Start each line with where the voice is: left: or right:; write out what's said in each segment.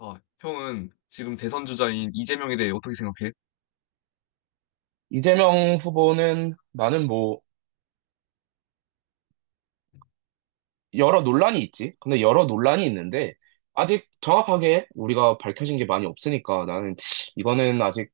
left: 자, 형은 지금 대선 주자인 이재명에 대해 어떻게 생각해?
right: 이재명 후보는 나는 여러 논란이 있지. 근데 여러 논란이 있는데 아직 정확하게 우리가 밝혀진 게 많이 없으니까 나는 이거는 아직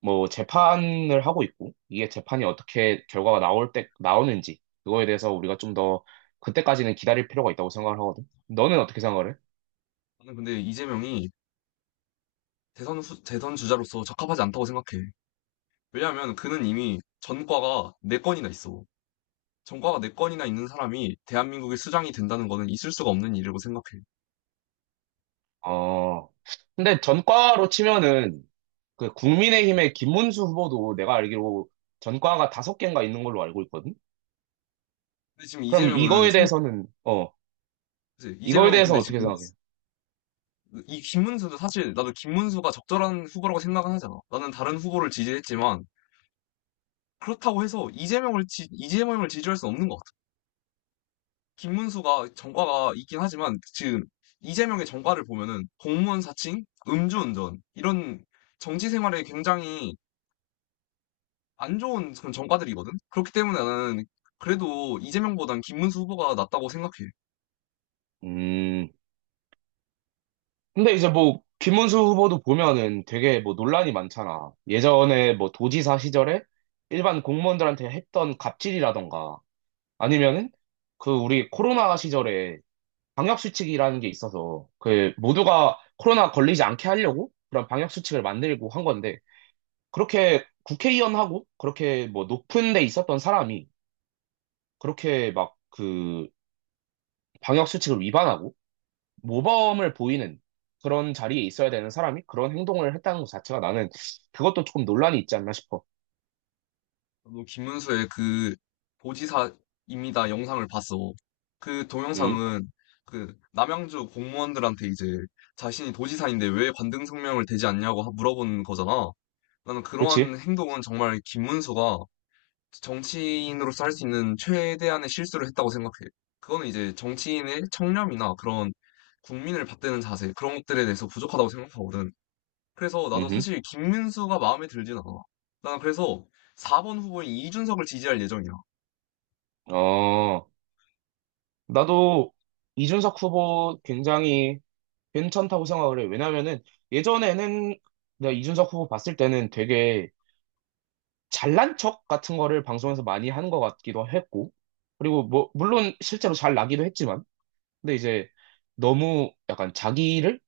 right: 재판을 하고 있고 이게 재판이 어떻게 결과가 나올 때 나오는지 그거에 대해서 우리가 좀 더 그때까지는 기다릴 필요가 있다고 생각을 하거든. 너는 어떻게 생각을 해?
left: 나는 근데 이재명이 대선 주자로서 적합하지 않다고 생각해. 왜냐하면 그는 이미 전과가 네건이나 있어. 전과가 네건이나 있는 사람이 대한민국의 수장이 된다는 거는 있을 수가 없는 일이라고 생각해.
right: 어. 근데 전과로 치면은 그 국민의힘의 김문수 후보도 내가 알기로 전과가 다섯 개인가 있는 걸로 알고 있거든.
left: 근데 지금
right: 그럼
left: 이재명은
right: 이거에 대해서는
left: 그치?
right: 이거에
left: 이재명은 근데
right: 대해서는 어떻게
left: 지금
right: 생각해요?
left: 이 김문수도 사실 나도 김문수가 적절한 후보라고 생각은 하잖아. 나는 다른 후보를 지지했지만 그렇다고 해서 이재명을 지지할 수는 없는 것 같아. 김문수가 전과가 있긴 하지만 지금 이재명의 전과를 보면은 공무원 사칭, 음주운전 이런 정치 생활에 굉장히 안 좋은 그런 전과들이거든. 그렇기 때문에 나는 그래도 이재명보단 김문수 후보가 낫다고 생각해.
right: 음, 근데 이제 김문수 후보도 보면은 되게 논란이 많잖아. 예전에 도지사 시절에 일반 공무원들한테 했던 갑질이라던가, 아니면은 그 우리 코로나 시절에 방역수칙이라는 게 있어서, 그 모두가 코로나 걸리지 않게 하려고 그런 방역수칙을 만들고 한 건데, 그렇게 국회의원하고 그렇게 높은 데 있었던 사람이 그렇게 막 그 방역수칙을 위반하고, 모범을 보이는 그런 자리에 있어야 되는 사람이 그런 행동을 했다는 것 자체가 나는 그것도 조금 논란이 있지 않나 싶어.
left: 나도 김문수의 그 도지사입니다 영상을 봤어. 그
right: 음,
left: 동영상은 그 남양주 공무원들한테 이제 자신이 도지사인데 왜 관등성명을 대지 않냐고 물어본 거잖아. 나는
right: 그치?
left: 그러한 행동은 정말 김문수가 정치인으로서 할 수 있는 최대한의 실수를 했다고 생각해요. 그거는 이제 정치인의 청렴이나 그런 국민을 받드는 자세, 그런 것들에 대해서 부족하다고 생각하거든. 그래서 나도
right: 음,
left: 사실 김문수가 마음에 들진 않아. 난 그래서 4번 후보인 이준석을 지지할 예정이야.
right: 어, 나도 이준석 후보 굉장히 괜찮다고 생각을 해. 왜냐면은 예전에는 내가 이준석 후보 봤을 때는 되게 잘난 척 같은 거를 방송에서 많이 하는 것 같기도 했고, 그리고 물론 실제로 잘 나기도 했지만, 근데 이제 너무 약간 자기를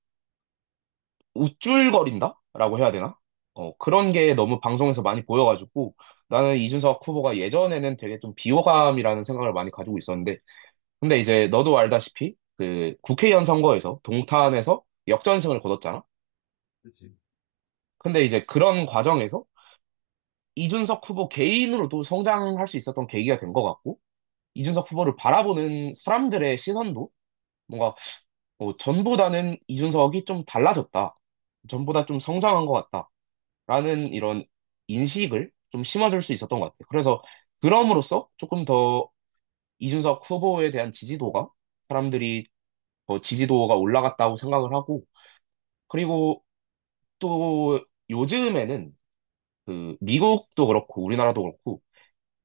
right: 우쭐거린다라고 해야 되나? 그런 게 너무 방송에서 많이 보여가지고 나는 이준석 후보가 예전에는 되게 좀 비호감이라는 생각을 많이 가지고 있었는데 근데 이제 너도 알다시피 그 국회의원 선거에서 동탄에서 역전승을 거뒀잖아.
left: 그치.
right: 근데 이제 그런 과정에서 이준석 후보 개인으로도 성장할 수 있었던 계기가 된 것 같고 이준석 후보를 바라보는 사람들의 시선도 뭔가 전보다는 이준석이 좀 달라졌다. 전보다 좀 성장한 것 같다. 라는 이런 인식을 좀 심어줄 수 있었던 것 같아요. 그래서 그럼으로써 조금 더 이준석 후보에 대한 지지도가 사람들이 더 지지도가 올라갔다고 생각을 하고 그리고 또 요즘에는 그 미국도 그렇고 우리나라도 그렇고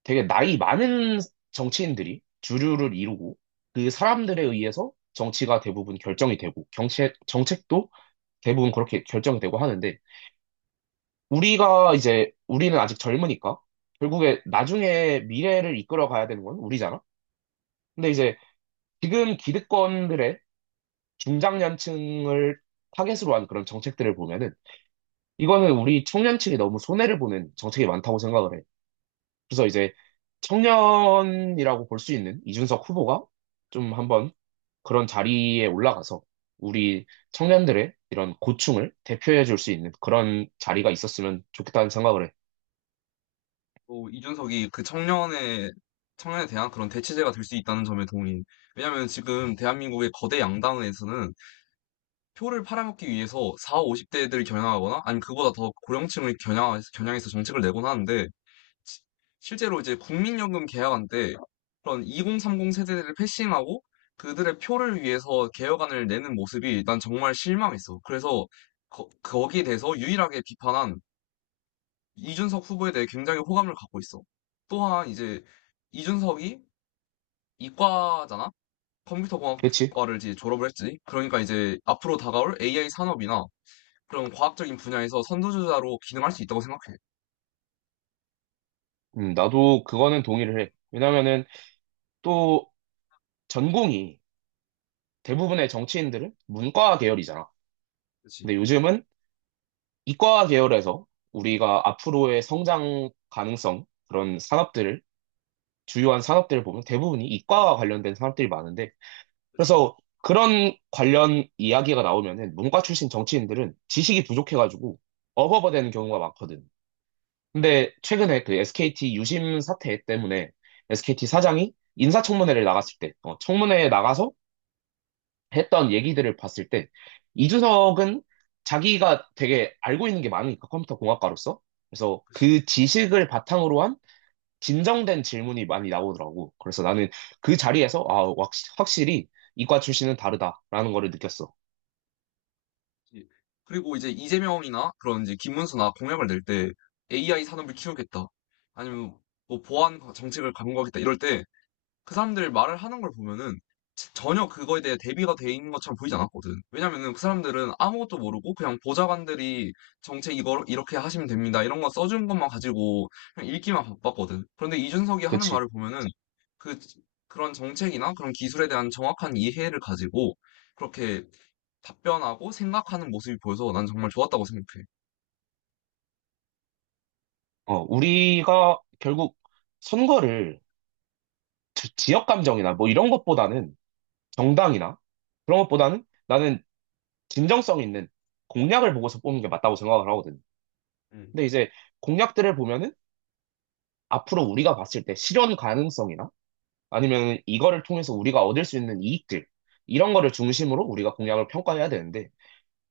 right: 되게 나이 많은 정치인들이 주류를 이루고 그 사람들에 의해서 정치가 대부분 결정이 되고 경책, 정책도 대부분 그렇게 결정이 되고 하는데 우리가 이제 우리는 아직 젊으니까 결국에 나중에 미래를 이끌어 가야 되는 건 우리잖아. 근데 이제 지금 기득권들의 중장년층을 타겟으로 한 그런 정책들을 보면은 이거는 우리 청년층이 너무 손해를 보는 정책이 많다고 생각을 해. 그래서 이제 청년이라고 볼 수 있는 이준석 후보가 좀 한번 그런 자리에 올라가서 우리 청년들의 이런 고충을 대표해 줄 수 있는 그런 자리가 있었으면 좋겠다는 생각을 해.
left: 또 이준석이 그 청년의, 청년에 대한 그런 대체제가 될 수 있다는 점에 동의. 왜냐면 지금 대한민국의 거대 양당에서는 표를 팔아먹기 위해서 4, 50대들을 겨냥하거나 아니면 그보다 더 고령층을 겨냥해서 정책을 내곤 하는데 시- 실제로 이제 국민연금 개혁안때 그런 2030 세대들을 패싱하고 그들의 표를 위해서 개혁안을 내는 모습이 난 정말 실망했어. 그래서 거기에 대해서 유일하게 비판한 이준석 후보에 대해 굉장히 호감을 갖고 있어. 또한 이제 이준석이 이과잖아?
right: 그렇지?
left: 컴퓨터공학과를 이제 졸업을 했지. 그러니까 이제 앞으로 다가올 AI 산업이나 그런 과학적인 분야에서 선두주자로 기능할 수 있다고 생각해.
right: 나도 그거는 동의를 해. 왜냐면은 또 전공이 대부분의 정치인들은 문과 계열이잖아. 근데
left: 그치,
right: 요즘은 이과 계열에서 우리가 앞으로의 성장 가능성, 그런 산업들을, 주요한 산업들을 보면 대부분이 이과와 관련된 산업들이 많은데,
left: 그치,
right: 그래서 그런 관련 이야기가 나오면은 문과 출신 정치인들은 지식이 부족해가지고 어버버 되는 경우가 많거든. 근데 최근에 그 SKT 유심 사태 때문에 SKT 사장이 인사청문회를 나갔을 때, 청문회에 나가서 했던 얘기들을 봤을 때, 이준석은 자기가 되게 알고 있는 게 많으니까 컴퓨터 공학과로서. 그래서
left: 그치.
right: 그 지식을 바탕으로 한 진정된 질문이 많이 나오더라고. 그래서 나는 그 자리에서, 확실히 이과 출신은 다르다라는 거를 느꼈어.
left: 예. 그리고 이제 이재명이나 그런 이제 김문수나 공약을 낼 때 AI 산업을 키우겠다. 아니면 뭐 보안 정책을 강구하겠다. 이럴 때 그 사람들 말을 하는 걸 보면은 전혀 그거에 대해 대비가 돼 있는 것처럼 보이지 않았거든. 왜냐면은 그 사람들은 아무것도 모르고 그냥 보좌관들이 정책 이거 이렇게 하시면 됩니다. 이런 거 써준 것만 가지고 그냥 읽기만 바빴거든. 그런데 이준석이 하는
right: 그치.
left: 말을 보면은 그 그런 정책이나 그런 기술에 대한 정확한 이해를 가지고 그렇게 답변하고 생각하는 모습이 보여서 난 정말 좋았다고 생각해.
right: 어, 우리가 결국 선거를 지역 감정이나 이런 것보다는 정당이나 그런 것보다는 나는 진정성 있는 공약을 보고서 뽑는 게 맞다고 생각을 하거든.
left: 응.
right: 근데 이제 공약들을 보면은 앞으로 우리가 봤을 때 실현 가능성이나 아니면 이거를 통해서 우리가 얻을 수 있는 이익들 이런 거를 중심으로 우리가 공약을 평가해야 되는데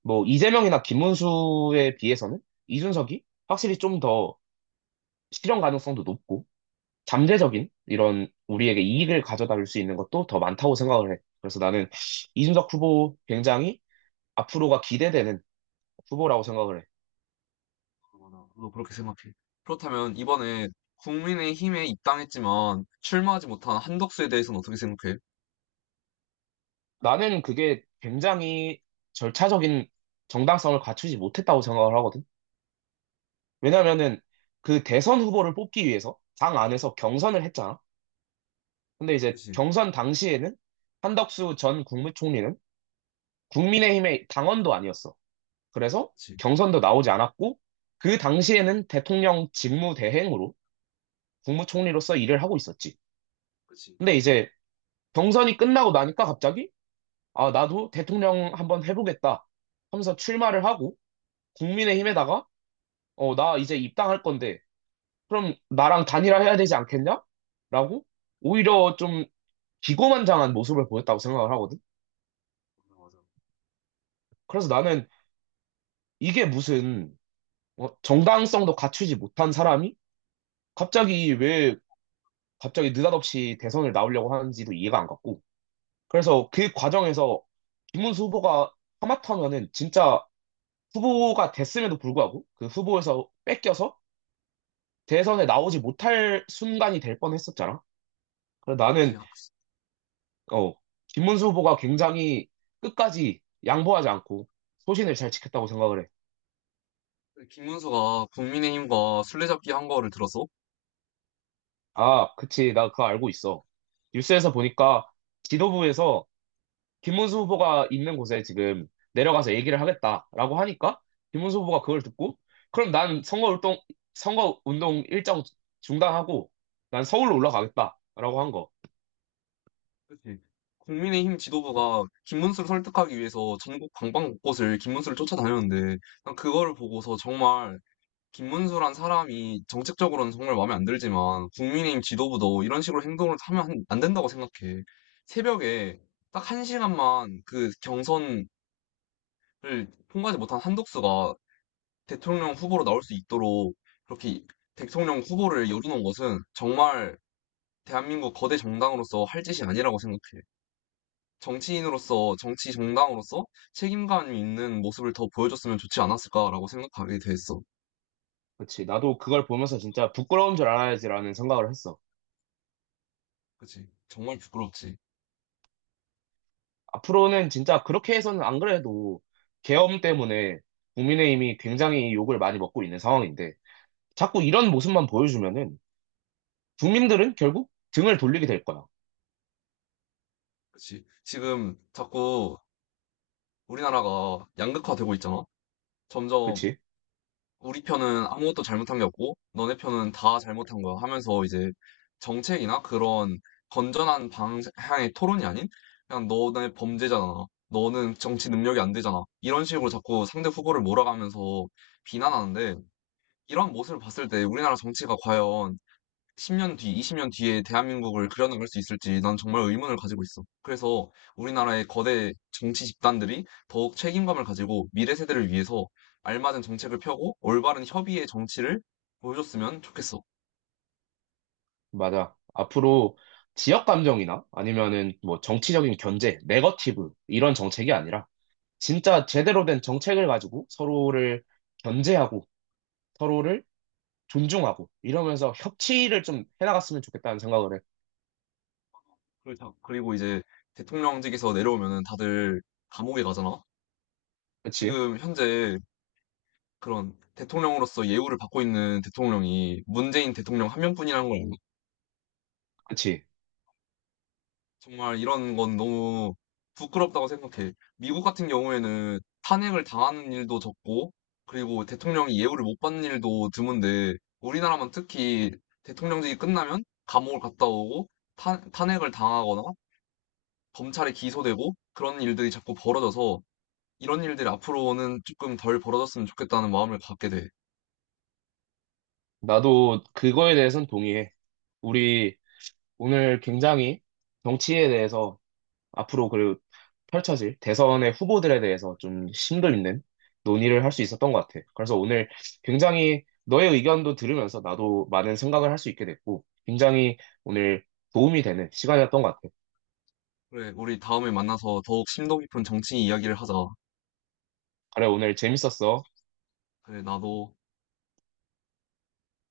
right: 이재명이나 김문수에 비해서는 이준석이 확실히 좀 더 실현 가능성도 높고 잠재적인 이런 우리에게 이익을 가져다 줄 수 있는 것도 더 많다고 생각을 해. 그래서 나는 이준석 후보 굉장히 앞으로가 기대되는 후보라고 생각을 해.
left: 그거나 너도 그렇게 생각해. 그렇다면 이번에 국민의힘에 입당했지만 출마하지 못한 한덕수에 대해서는 어떻게 생각해?
right: 나는 그게 굉장히 절차적인 정당성을 갖추지 못했다고 생각을 하거든. 왜냐면은 그 대선 후보를 뽑기 위해서 당 안에서 경선을 했잖아. 근데 이제
left: 그치,
right: 경선 당시에는 한덕수 전 국무총리는 국민의힘의 당원도 아니었어. 그래서
left: 그치,
right: 경선도 나오지 않았고 그 당시에는 대통령 직무대행으로 국무총리로서 일을 하고 있었지.
left: 그치.
right: 근데 이제 경선이 끝나고 나니까 갑자기 아, 나도 대통령 한번 해보겠다 하면서 출마를 하고 국민의힘에다가 어, 나 이제 입당할 건데 그럼 나랑 단일화해야 되지 않겠냐? 라고 오히려 좀 기고만장한 모습을 보였다고 생각을 하거든. 그래서 나는 이게 무슨 정당성도 갖추지 못한 사람이 갑자기 왜 갑자기 느닷없이 대선을 나오려고 하는지도 이해가 안 갔고. 그래서 그 과정에서 김문수 후보가 하마터면은 진짜 후보가 됐음에도 불구하고 그 후보에서 뺏겨서 대선에 나오지 못할 순간이 될 뻔했었잖아. 그래서
left: 그치.
right: 나는 어, 김문수 후보가 굉장히 끝까지 양보하지 않고 소신을 잘 지켰다고 생각을 해.
left: 김문수가 국민의힘과 술래잡기 한 거를 들었어?
right: 아, 그치. 나 그거 알고 있어. 뉴스에서 보니까 지도부에서 김문수 후보가 있는 곳에 지금 내려가서 얘기를 하겠다라고 하니까 김문수 후보가 그걸 듣고 그럼 선거운동 일정 중단하고 난 서울로 올라가겠다라고 한 거.
left: 그치. 국민의힘 지도부가 김문수를 설득하기 위해서 전국 방방 곳곳을 김문수를 쫓아다녔는데 난 그거를 보고서 정말 김문수란 사람이 정책적으로는 정말 마음에 안 들지만 국민의힘 지도부도 이런 식으로 행동을 하면 안 된다고 생각해. 새벽에 딱 한 시간만 그 경선을 통과하지 못한 한독수가 대통령 후보로 나올 수 있도록 그렇게 대통령 후보를 열어놓은 것은 정말 대한민국 거대 정당으로서 할 짓이 아니라고 생각해. 정치인으로서, 정치 정당으로서 책임감 있는 모습을 더 보여줬으면 좋지 않았을까라고 생각하게 됐어.
right: 그치. 나도 그걸 보면서 진짜 부끄러운 줄 알아야지라는 생각을 했어.
left: 그치? 정말 부끄럽지.
right: 앞으로는 진짜 그렇게 해서는 안 그래도 계엄 때문에 국민의힘이 굉장히 욕을 많이 먹고 있는 상황인데 자꾸 이런 모습만 보여주면은 국민들은 결국 등을 돌리게 될 거야.
left: 그치. 지금 자꾸 우리나라가 양극화되고 있잖아. 점점
right: 그치?
left: 우리 편은 아무것도 잘못한 게 없고, 너네 편은 다 잘못한 거야 하면서 이제 정책이나 그런 건전한 방향의 토론이 아닌, 그냥 너네 범죄잖아. 너는 정치 능력이 안 되잖아. 이런 식으로 자꾸 상대 후보를 몰아가면서 비난하는데, 이런 모습을 봤을 때 우리나라 정치가 과연 10년 뒤, 20년 뒤에 대한민국을 그려나갈 수 있을지 난 정말 의문을 가지고 있어. 그래서 우리나라의 거대 정치 집단들이 더욱 책임감을 가지고 미래 세대를 위해서 알맞은 정책을 펴고 올바른 협의의 정치를 보여줬으면 좋겠어.
right: 맞아. 앞으로 지역 감정이나 아니면은 정치적인 견제, 네거티브 이런 정책이 아니라 진짜 제대로 된 정책을 가지고 서로를 견제하고 서로를 존중하고 이러면서 협치를 좀 해나갔으면 좋겠다는 생각을 해.
left: 그리고 그리고 이제 대통령직에서 내려오면은 다들 감옥에 가잖아.
right: 그치?
left: 지금 현재 그런 대통령으로서 예우를 받고 있는 대통령이 문재인 대통령 한 명뿐이라는 걸,
right: 그치?
left: 정말 이런 건 너무 부끄럽다고 생각해. 미국 같은 경우에는 탄핵을 당하는 일도 적고, 그리고 대통령이 예우를 못 받는 일도 드문데, 우리나라만 특히 대통령직이 끝나면 감옥을 갔다 오고, 탄핵을 당하거나, 검찰에 기소되고, 그런 일들이 자꾸 벌어져서, 이런 일들이 앞으로는 조금 덜 벌어졌으면 좋겠다는 마음을 갖게 돼.
right: 나도 그거에 대해서는 동의해. 우리 오늘 굉장히 정치에 대해서 앞으로 그리고 펼쳐질 대선의 후보들에 대해서 좀 심도 있는 논의를 할 수 있었던 것 같아. 그래서 오늘 굉장히 너의 의견도 들으면서 나도 많은 생각을 할 수 있게 됐고, 굉장히 오늘 도움이 되는 시간이었던 것 같아.
left: 그래, 우리 다음에 만나서 더욱 심도 깊은 정치 이야기를 하자.
right: 그래, 오늘 재밌었어.
left: 그래, 나도.